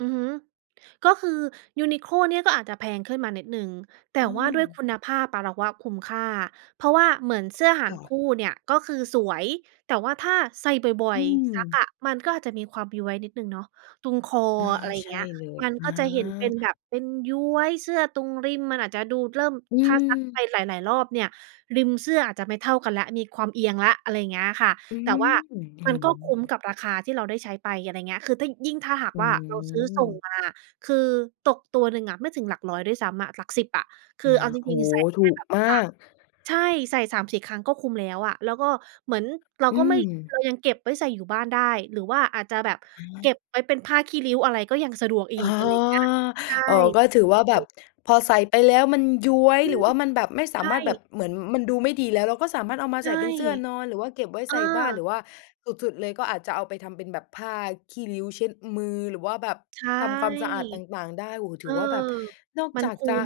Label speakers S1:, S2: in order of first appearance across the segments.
S1: อือฮึ ก็คือ Uniqlo เนี่ยก็อาจจะแพงขึ้นมานิดหนึ่ง แต
S2: เ
S1: ่ว่าด้วย
S2: ออ
S1: คุณภาพ ป เราว่าคุ้มค่า เพราะว่าเหมือนเสื้อห่
S2: ค
S1: า
S2: ่
S1: น
S2: ะ
S1: คู่เนี่ยก็คือสวย แต่ว่าถ้าใส่บ่อ
S2: อื
S1: ย ๆ ซัก
S2: ม
S1: อะ มันก็อาจจะมีความย้วยนิดหนึ่งเนาะ ตรงคอ
S2: อา
S1: อะไรอย่
S2: ใ
S1: า
S2: ช
S1: งเ
S2: ่
S1: งี้ย
S2: เลย
S1: มัน
S2: อา
S1: ก็จะเห็นเป็นแบบเป็นย้วย เสื้อตรงริมมันอาจจะดูเริ่ม
S2: อื
S1: ถ้าซักไป
S2: ม
S1: หลาย ๆ รอบเนี่ย ริมเสื้ออาจจะไม่เท่ากันแล้ว มีความเอียงแล้ว อะไรอย่างเงี้ยค่ะ
S2: อื
S1: แต่
S2: ม
S1: ว่า
S2: อื
S1: มันก็คุ้มก
S2: อ
S1: ับราคาที่เราได้ใช้ไป อะไรอย่างเงี้ย คือถ้ายิ่งถ้าหาก
S2: อื
S1: ว่าเราซื้อส่ง
S2: ม
S1: มา คือตกตัวหนึ่งอะไม่ถึงหลักร้อยด้วยซ้ำอะ หลักสิบอะ ค
S2: อ
S1: ือ
S2: า
S1: เอาจ
S2: โอ
S1: ริ
S2: ้
S1: ง ๆ ใส
S2: โ
S1: ่
S2: ฮ! ถ
S1: แค
S2: ู
S1: ่
S2: ก
S1: แบบ สา
S2: มาก
S1: ม ใช่ ใส่ 3-4 ครั้งก็คุ้มแล้วอะ แล้วก็เหมือนเรา
S2: อ
S1: ก
S2: ื
S1: ็ไม่ เ
S2: ม
S1: รายังเก็บไว้ใส่อยู่บ้านได้ หรือว่าอาจจะแบบ
S2: อ
S1: เก็
S2: า
S1: บไว้เป็นผ้าขี้ริ้วอะไรก็ยังสะดวกอี
S2: อ๋อ
S1: ก อะไรอย่างเงี้ย ใช่
S2: อ๋อ ก็ถือว่าแ
S1: อ
S2: บ
S1: ื
S2: บ
S1: ม
S2: พอใส่ไปแล้ว มันย้วย
S1: อื
S2: หรือ
S1: ม
S2: ว่ามันแบบไม่ส
S1: ใช
S2: ามารถแบบ
S1: ่
S2: เหมือนมันดูไม่ดีแล้ว เราก็สามารถเอามา
S1: ใช
S2: ใส่
S1: ่
S2: เป็นเสื้อนอน หรือว่าเก็บไว้
S1: เอ
S2: ใส่บ้าน หร
S1: อ
S2: ือว่าสุด ๆ เลยก็อาจจะเอาไปทำเป็นแบบผ้าขี้ริ้วเช็ดมือ หรือว่าแบบ
S1: ใช่
S2: ทำความสะอาดต่าง ๆ ได้ โอ้โฮ
S1: เ
S2: ถ
S1: อ
S2: ื
S1: อ
S2: อว่าแบบนอก
S1: มั
S2: จ
S1: น
S2: าก
S1: คุ
S2: จ
S1: ้
S2: ะ
S1: ม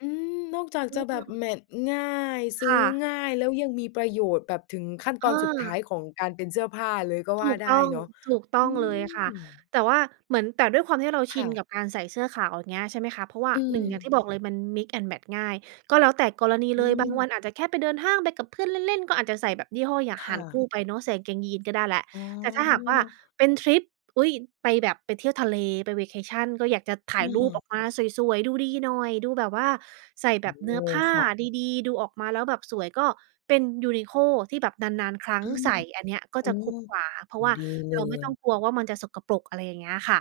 S2: อืม นอกจาก
S1: อื
S2: จะแบบ
S1: ม
S2: แมตช์ง่าย ซ
S1: ค
S2: ื้
S1: ่
S2: อ
S1: ะ
S2: ง่ายแล้ว ยังมีประโยชน์แบบถึงขั้นตอนสุดท้า
S1: เออ
S2: ยของการเป็นเสื้อผ้าเลยก็ว
S1: ถ
S2: ่า
S1: ูก
S2: ได
S1: ต
S2: ้
S1: ้อง
S2: เนาะ
S1: ถูกต
S2: อ
S1: ้
S2: ื
S1: องเลยค่ะ
S2: ม
S1: แต่ว่าเหมือน แต่ด้วยความที่เราช
S2: ค
S1: ิ
S2: ่
S1: น
S2: ะ
S1: กับการใส่เสื้อขาวอย่างเงี้ย ใช่ไหมคะ เพราะว่า
S2: อื
S1: 1 อย่าง
S2: ม
S1: ที่บอกเลยมัน mix and match ง่าย ก็แล้วแต่กรณี
S2: อื
S1: เลย บางวั
S2: ม
S1: นอาจจะแค่ไปเดินห้าง ไปกับเพื่อนเล่น ๆ ก็อาจจะใส่แบบยี่ห้ออย่าง
S2: ค
S1: ห่
S2: ่
S1: านค
S2: ะ
S1: ู่ไปเนาะ ใส่กางเกงยีนส์ก็ได้แล้ว
S2: อ๋
S1: แต่ถ้าหากว่า
S2: อ
S1: เป็นทริป อุ๊ย ไปแบบไปเที่ยวทะเล ไป vacation ก็อยากจะถ่า
S2: อ
S1: ยรูป
S2: า
S1: ออกมาสวย ๆ ดูดีหน่อย ดูแบบว่าใส่
S2: โ
S1: แ
S2: อ
S1: บ
S2: ้
S1: บเ
S2: โ
S1: น
S2: ฮ
S1: ื้อผ้า
S2: ค่ะ
S1: ดี ๆ ดูออกมาแล้วแบบสวย ก็เป็น Uniqlo ที่แบบนาน ๆ ครั้
S2: อ
S1: ง
S2: า
S1: ใส่ อันเนี้ยก็
S2: โอ
S1: จะ
S2: ้
S1: คุ้มกว่า เพร
S2: โ
S1: า
S2: อ้โฮ
S1: ะว่า
S2: ดีเล
S1: เราไม่ต้อง
S2: ย
S1: กลัวว่ามันจะสกปรก อะไรอย่างเงี้ยค่ะ